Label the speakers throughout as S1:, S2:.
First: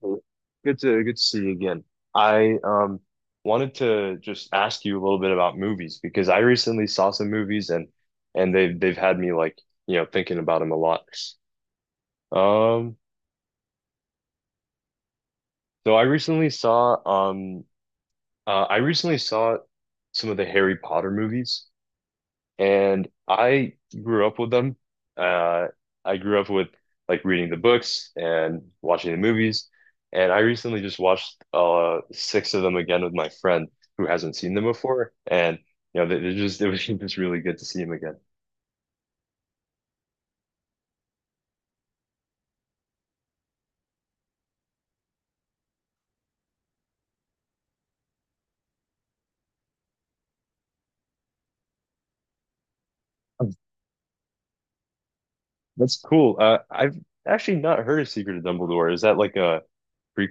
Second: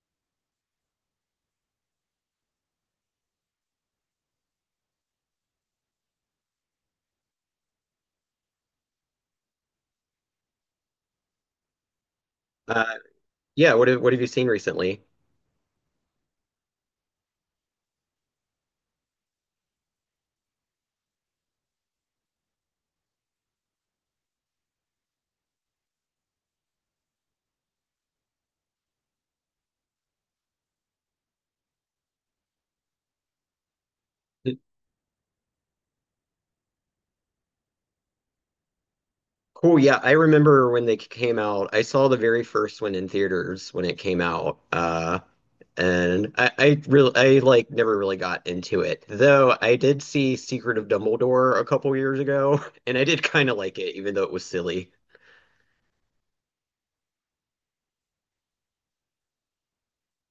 S1: Well, good to see you again. I wanted to just ask you a little bit about movies because I recently saw some movies and and they've had me thinking about them a lot.
S2: Uh,
S1: Um
S2: yeah, what have you seen recently?
S1: so um I recently saw some of the Harry Potter movies. And I grew up with them. Uh, I grew up with like reading the books and watching the movies. And I recently just watched six of them again with my friend who hasn't seen them before. And they just it was just really good to see them again.
S2: Cool. Yeah, I remember when they came out. I saw the very first one in theaters when it came out. And I really, I like never really got into it. Though I did see Secret of Dumbledore a couple years ago, and I did
S1: Oh,
S2: kind of like it, even though it was silly.
S1: that's cool. I've actually not heard of Secret of Dumbledore. Is that like a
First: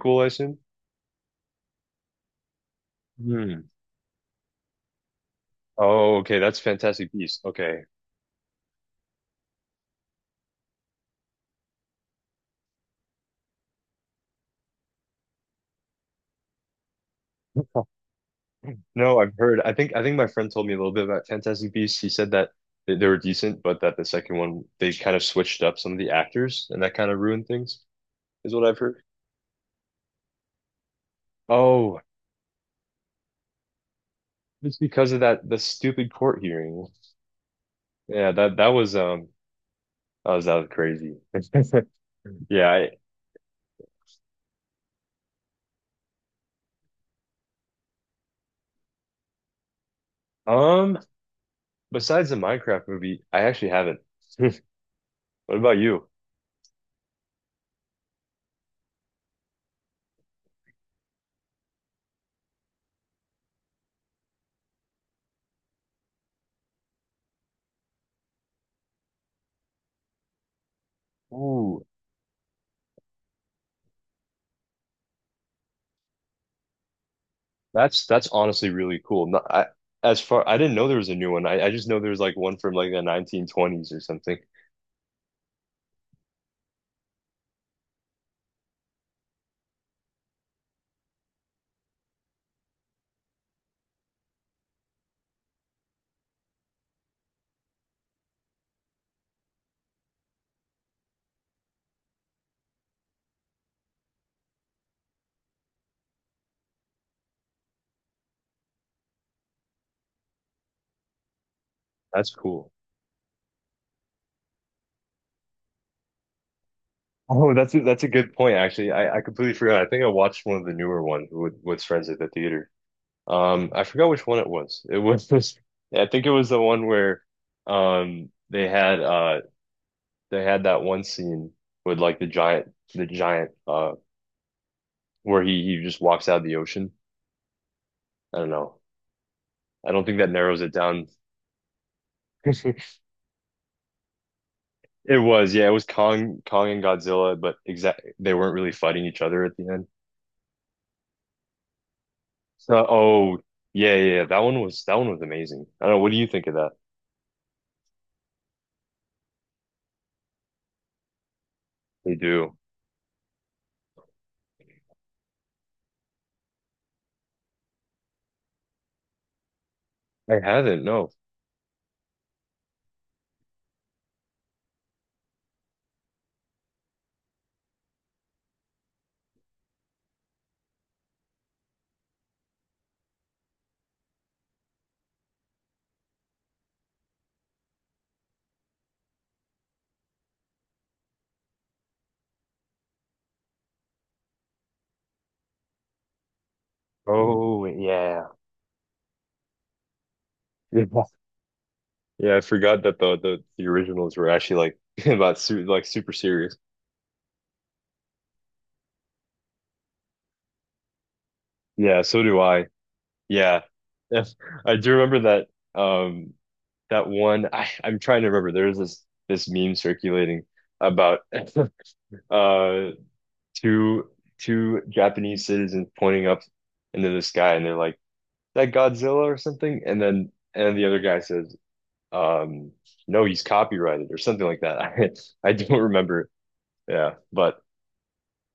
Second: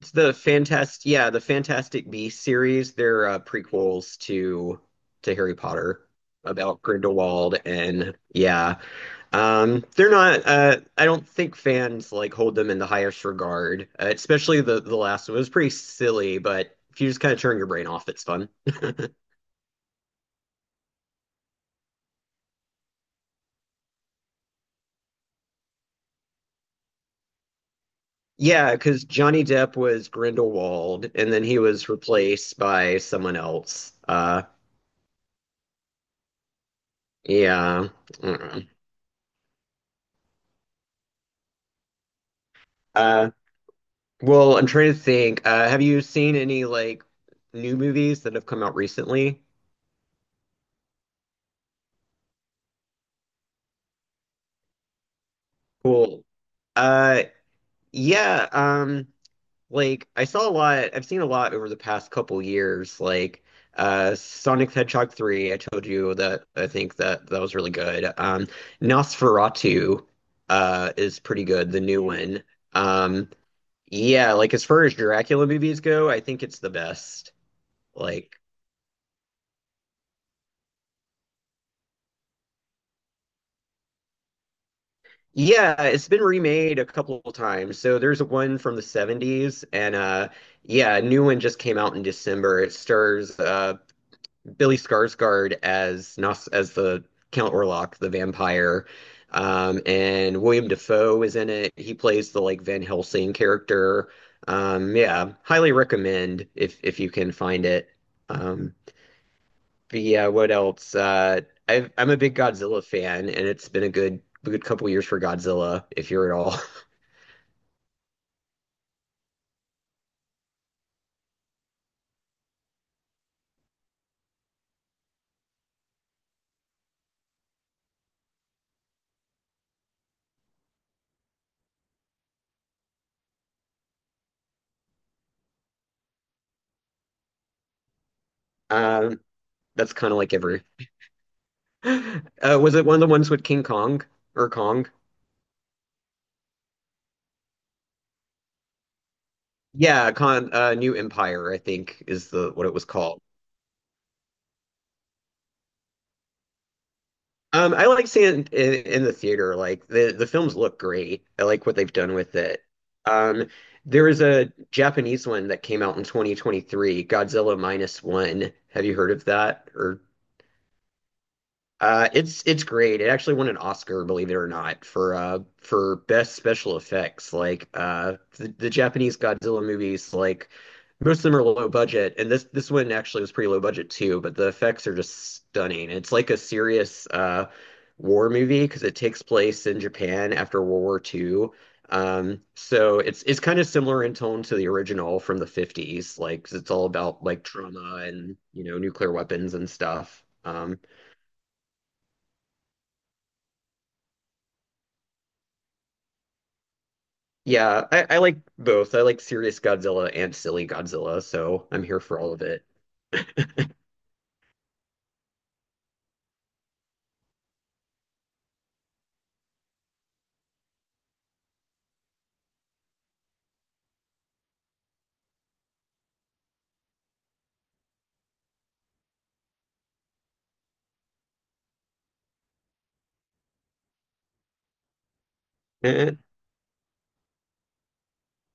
S2: It's
S1: I
S2: the
S1: assume?
S2: Fantastic, yeah, the Fantastic Beasts series. They're
S1: Hmm.
S2: prequels to Harry Potter
S1: Oh, okay. That's
S2: about
S1: Fantastic Beasts.
S2: Grindelwald,
S1: Okay.
S2: and yeah. They're not. I don't think fans like hold them in the highest regard. Especially the last one, it was pretty silly, but if you just kind of turn your brain off, it's fun.
S1: No, I've heard. I think my friend told me a little bit about Fantastic Beasts. He said that they were decent, but that the second one they kind of switched up some of the actors, and that kind of ruined things, is what
S2: Yeah,
S1: I've heard.
S2: because Johnny Depp was Grindelwald, and then he was
S1: Oh,
S2: replaced by someone else.
S1: it's because of that the stupid court hearing.
S2: Yeah.
S1: Yeah, that that
S2: Mm.
S1: was um that was crazy. Yeah,
S2: Uh, well, I'm trying to think. Have you seen any like new movies that have come out recently?
S1: I, besides the Minecraft movie, I actually haven't. What about you?
S2: Cool. Uh, yeah. Like I saw a lot, I've seen a lot over the past couple years, like Sonic the Hedgehog 3, I told you that I think that that was really good. Nosferatu is pretty good, the
S1: Ooh,
S2: new one. Um yeah, like as far as Dracula movies go, I think it's the best.
S1: that's
S2: Like
S1: honestly really cool. Not, I as far I didn't know there was a new one. I just know there was like one from like the 1920s or something.
S2: yeah, it's been remade a couple of times. So there's one from the 70s, and yeah, a new one just came out in December. It stars Billy Skarsgård as Nos as the Count Orlok, the vampire. And William Defoe is in it. He plays the like Van Helsing character. Yeah, highly recommend if you can find it. Um, but yeah, what else? I'm a
S1: That's
S2: big
S1: cool.
S2: Godzilla fan, and it's been a good couple years for Godzilla, if you're at all.
S1: Oh, that's a good point, actually. I completely forgot. I think I watched one of the newer ones with friends at the theater. I forgot which one it was. It was I think it was the one where um they had uh they had that one scene with like the giant where he just walks out of the ocean. I don't know.
S2: Um,
S1: I
S2: that's
S1: don't
S2: kind of
S1: think that
S2: like
S1: narrows
S2: every.
S1: it down.
S2: Was it one of the ones with King Kong or Kong?
S1: It was, yeah, it was Kong and Godzilla, but exact they weren't really fighting each other at the end.
S2: Yeah, Con New Empire, I think, is the what
S1: So,
S2: it was called.
S1: oh, yeah, that one was amazing. I don't know. What do you think of that?
S2: I like seeing it in the theater. Like the films look great. I like what they've
S1: They
S2: done with
S1: do.
S2: it. Um, there was a Japanese one that came out in 2023, Godzilla Minus One. Have you heard of that? Or
S1: I haven't. No.
S2: It's great. It actually won an Oscar, believe it or not, for best special effects. Like the Japanese Godzilla movies, like most of them are low budget, and this one actually was pretty low budget too. But the effects are just stunning. It's like a serious war movie because it takes place in Japan after World War II. So it's kind of similar in tone to the original from the 50s, like 'cause it's all about like
S1: Oh,
S2: trauma
S1: yeah.
S2: and you know nuclear weapons and stuff.
S1: Yeah, Yeah, I forgot that the originals were actually like about su like super serious.
S2: Yeah, I like both. I like serious Godzilla and silly Godzilla, so I'm here
S1: Yeah,
S2: for
S1: so
S2: all
S1: do
S2: of it.
S1: I. Yeah, yes. I do remember that. That one. I'm trying to remember. There's this meme circulating about uh two two Japanese citizens pointing up into the sky, and they're like that Godzilla or something, and then and the other guy says, um, no, he's copyrighted or something like that. I don't
S2: Eh.
S1: remember. Yeah, but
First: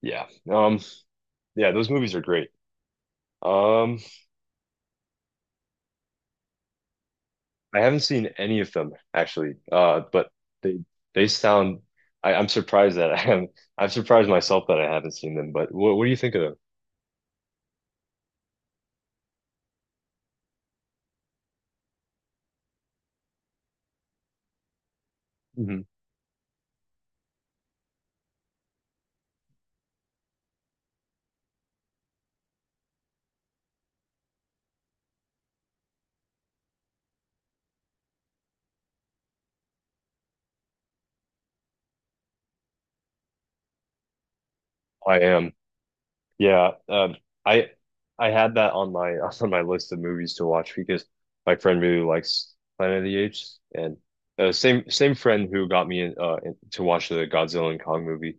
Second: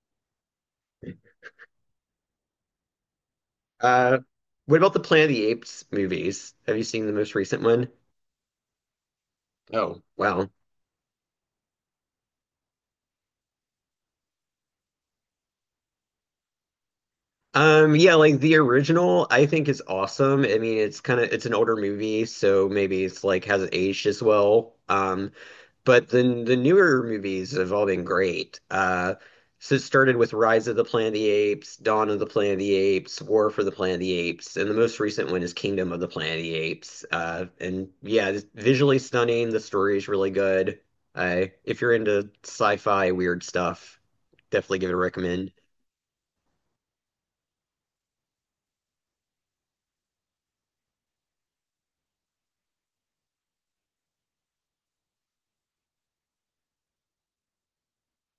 S1: yeah, um, yeah, those movies are great. Um,
S2: Uh, what about the Planet of the Apes movies? Have you seen the most recent
S1: I
S2: one?
S1: haven't seen any of them actually,
S2: Oh,
S1: but
S2: wow.
S1: they sound. I'm surprised that I haven't. I'm surprised myself that I haven't seen them. But what do you think of
S2: Yeah, like the original, I think is awesome. I mean, it's kind of it's an older movie, so maybe it's like hasn't aged as well.
S1: them? Mhm.
S2: But the newer movies have all been great. So it started with Rise of the Planet of the Apes, Dawn of the Planet of the Apes, War for the Planet of the Apes, and the most recent one is Kingdom of the Planet of the Apes. And yeah, it's visually stunning. The story is really good. I if you're into sci-fi weird stuff, definitely give it a
S1: I
S2: recommend.
S1: am. Yeah, I I had that on my on my list of movies to watch because my friend really likes Planet of the Apes, and same friend who got me in, to watch the Godzilla and Kong movie.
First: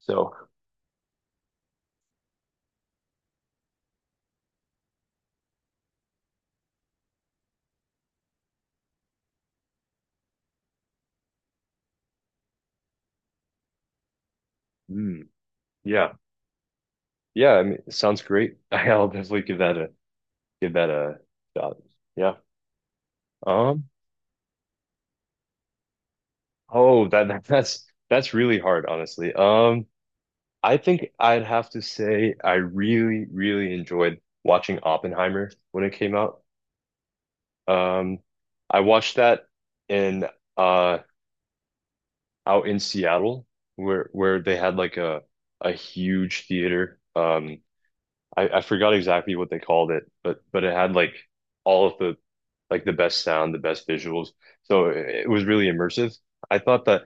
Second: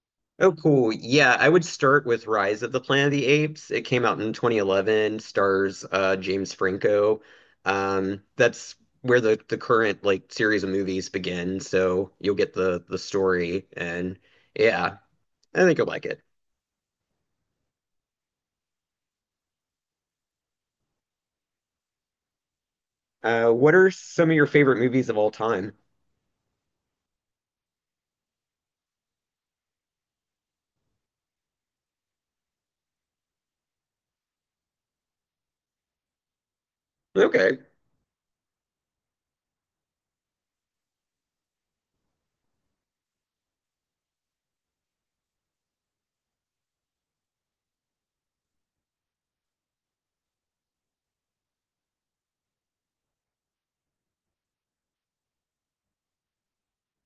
S1: So,
S2: Oh, cool. Yeah, I would start with Rise of the Planet of the Apes. It came out in 2011, stars James Franco. That's where the current like series of movies begin, so you'll get the story, and yeah,
S1: mm,
S2: I think you'll like
S1: yeah,
S2: it.
S1: yeah, I mean, it sounds great. I'll definitely give that a shot. Yeah.
S2: What
S1: Um.
S2: are some of your favorite movies of all time?
S1: Oh, that, that's really hard, honestly. I think I'd have to say I really enjoyed watching Oppenheimer when it came out.
S2: Okay.
S1: Um, I watched that in uh out in Seattle where they had like a huge theater. I forgot exactly what they called it, but it had like all of the like the best sound, the best visuals. So it was really immersive. I thought that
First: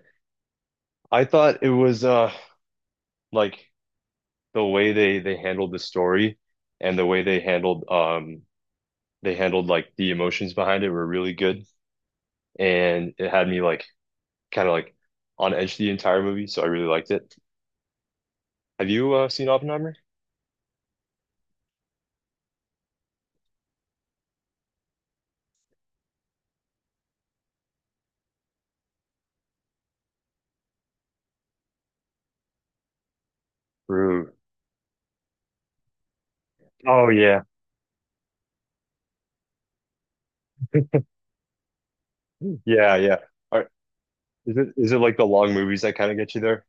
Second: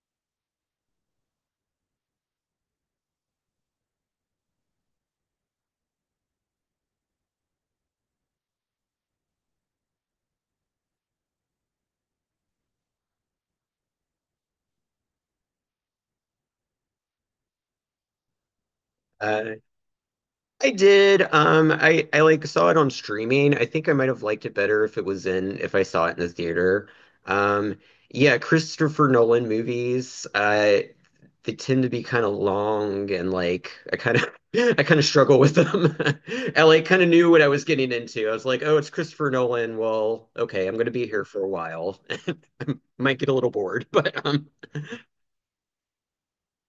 S1: I thought it was like the way they handled the story and the way they handled like the emotions behind it were really good and it had me like on edge the entire movie, so I really liked it. Have you seen Oppenheimer?
S2: I did. I like saw it on streaming. I think I might have liked it better if I saw it in the theater. Um, yeah, Christopher Nolan movies. They tend to be kind of long, and like I kind of
S1: Ooh.
S2: I kind of struggle with them. I like kind
S1: Oh
S2: of knew what
S1: yeah,
S2: I was getting into. I was like, oh, it's Christopher Nolan. Well, okay, I'm gonna be here for a while.
S1: yeah.
S2: Might get a little
S1: Are,
S2: bored, but
S1: is it like the long movies that kind of get you there?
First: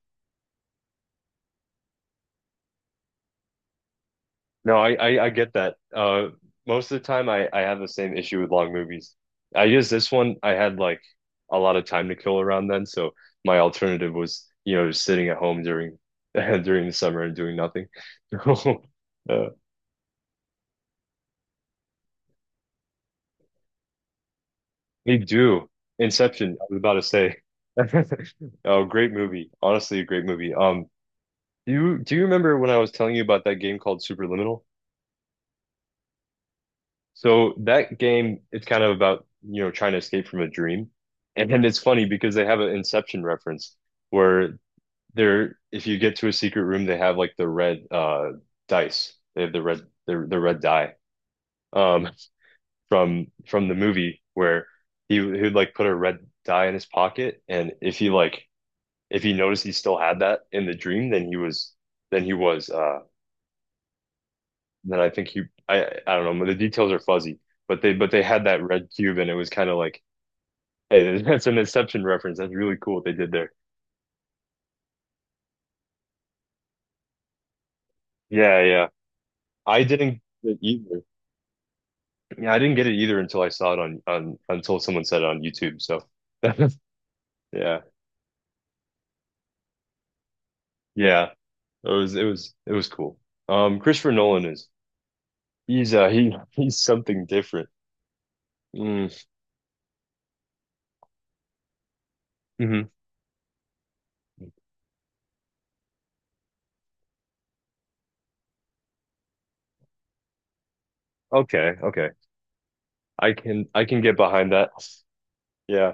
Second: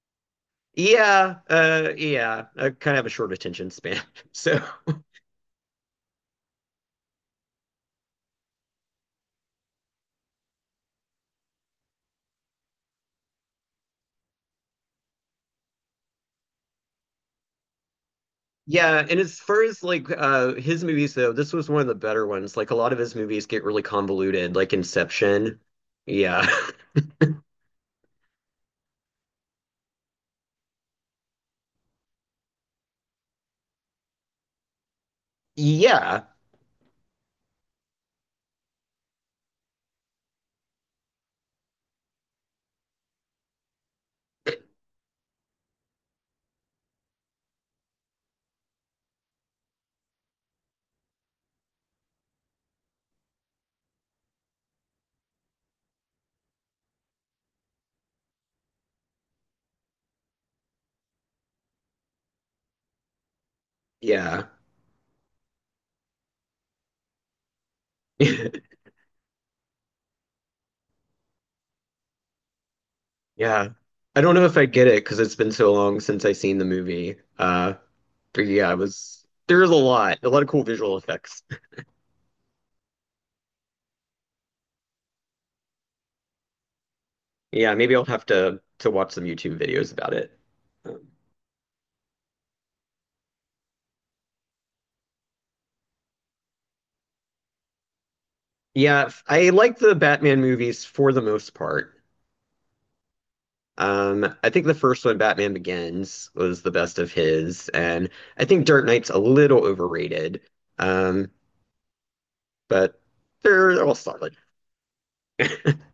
S2: yeah, yeah, I kind of have a short attention span, so.
S1: No, I get that. Most of the time, I have the same issue with long movies. I guess this one I had like a lot of time to kill around then, so my alternative was just sitting at home during during the summer and doing nothing.
S2: Yeah, and as
S1: Uh,
S2: far as like his movies though, this was one of the better ones. Like a lot of his movies get really convoluted, like
S1: we
S2: Inception.
S1: do.
S2: Yeah.
S1: Inception, I was about to say. Oh, great movie. Honestly, a great movie. Do you remember when I was telling you about that game called Superliminal?
S2: Yeah.
S1: So that game, it's kind of about, you know, trying to escape from a dream. And then it's funny because they have an Inception reference where they're if you get to a secret room, they have like the red dice. They have the red die um from the movie where he would like put a red die in his pocket and if he like if he noticed he still had that in the dream, then he was
S2: Yeah.
S1: then I think he I don't know, the details are fuzzy, but they had that red cube and it was kind of like, hey, that's an Inception reference. That's really cool what they did there.
S2: Yeah. I don't know if I get it because it's been so long since I seen the movie. But
S1: Yeah,
S2: yeah, it
S1: yeah.
S2: was there's
S1: I didn't
S2: a lot of
S1: get it
S2: cool visual
S1: either.
S2: effects.
S1: Yeah, I didn't get it either until I saw it on until someone said it on YouTube. So
S2: Yeah,
S1: yeah.
S2: maybe I'll have to watch some YouTube videos about it. Um,
S1: Yeah. It was it was it was cool. Um, Christopher Nolan is he he's something different.
S2: Yeah,
S1: Mm,
S2: I like the Batman movies for the most part.
S1: hmm.
S2: I think the first one, Batman Begins, was the best of his, and I think Dark Knight's a little overrated, um,
S1: Okay, okay.
S2: but
S1: I
S2: they're all
S1: can get
S2: solid.
S1: behind that. Yeah.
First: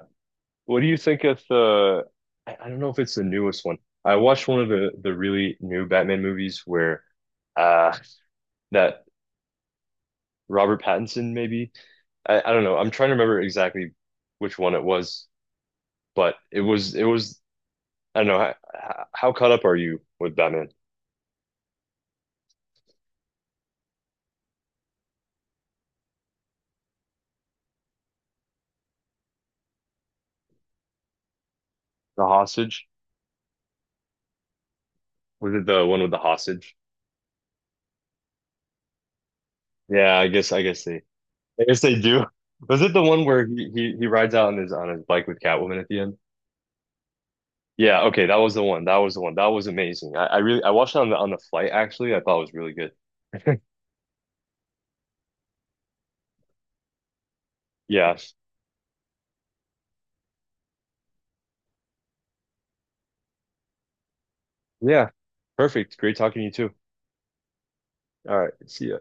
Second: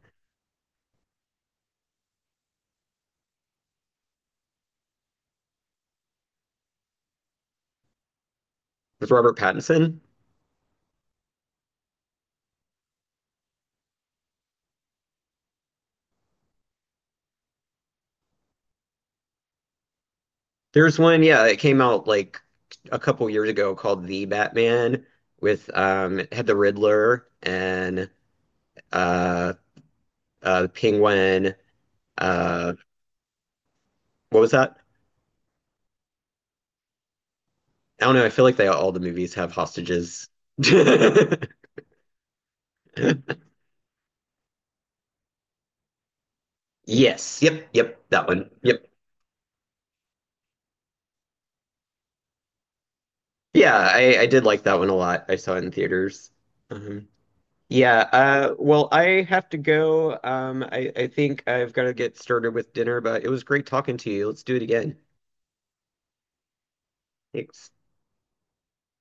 S1: What do you think of the I don't know if it's the newest one. I watched one of the really new Batman movies where uh that
S2: With Robert Pattinson,
S1: Robert Pattinson maybe I don't know. I'm trying to remember exactly which one it was, but it was I don't know how caught up are you with Batman?
S2: there's one, yeah, it came out like a couple years ago called The Batman, with it had the Riddler and uh, the Penguin.
S1: The
S2: Uh,
S1: hostage?
S2: what was that?
S1: Was it the one with the hostage?
S2: I don't know. I feel like they all the movies have
S1: Yeah,
S2: hostages.
S1: I guess they they do. Was it the one where he rides out on his bike with Catwoman at the end?
S2: Yes. Yep.
S1: Yeah,
S2: Yep.
S1: okay,
S2: That
S1: that
S2: one.
S1: was the one.
S2: Yep.
S1: That was the one. That was amazing. I watched it on the flight actually. I thought it was really good.
S2: Yeah, I did like that one a lot. I saw it in theaters. Um, yeah,
S1: Yeah.
S2: well, I have to go. I think I've got to get started with dinner, but it was great talking to you. Let's do it again.
S1: Yeah. Perfect. Great talking to you too.
S2: Thanks.
S1: All right. See ya.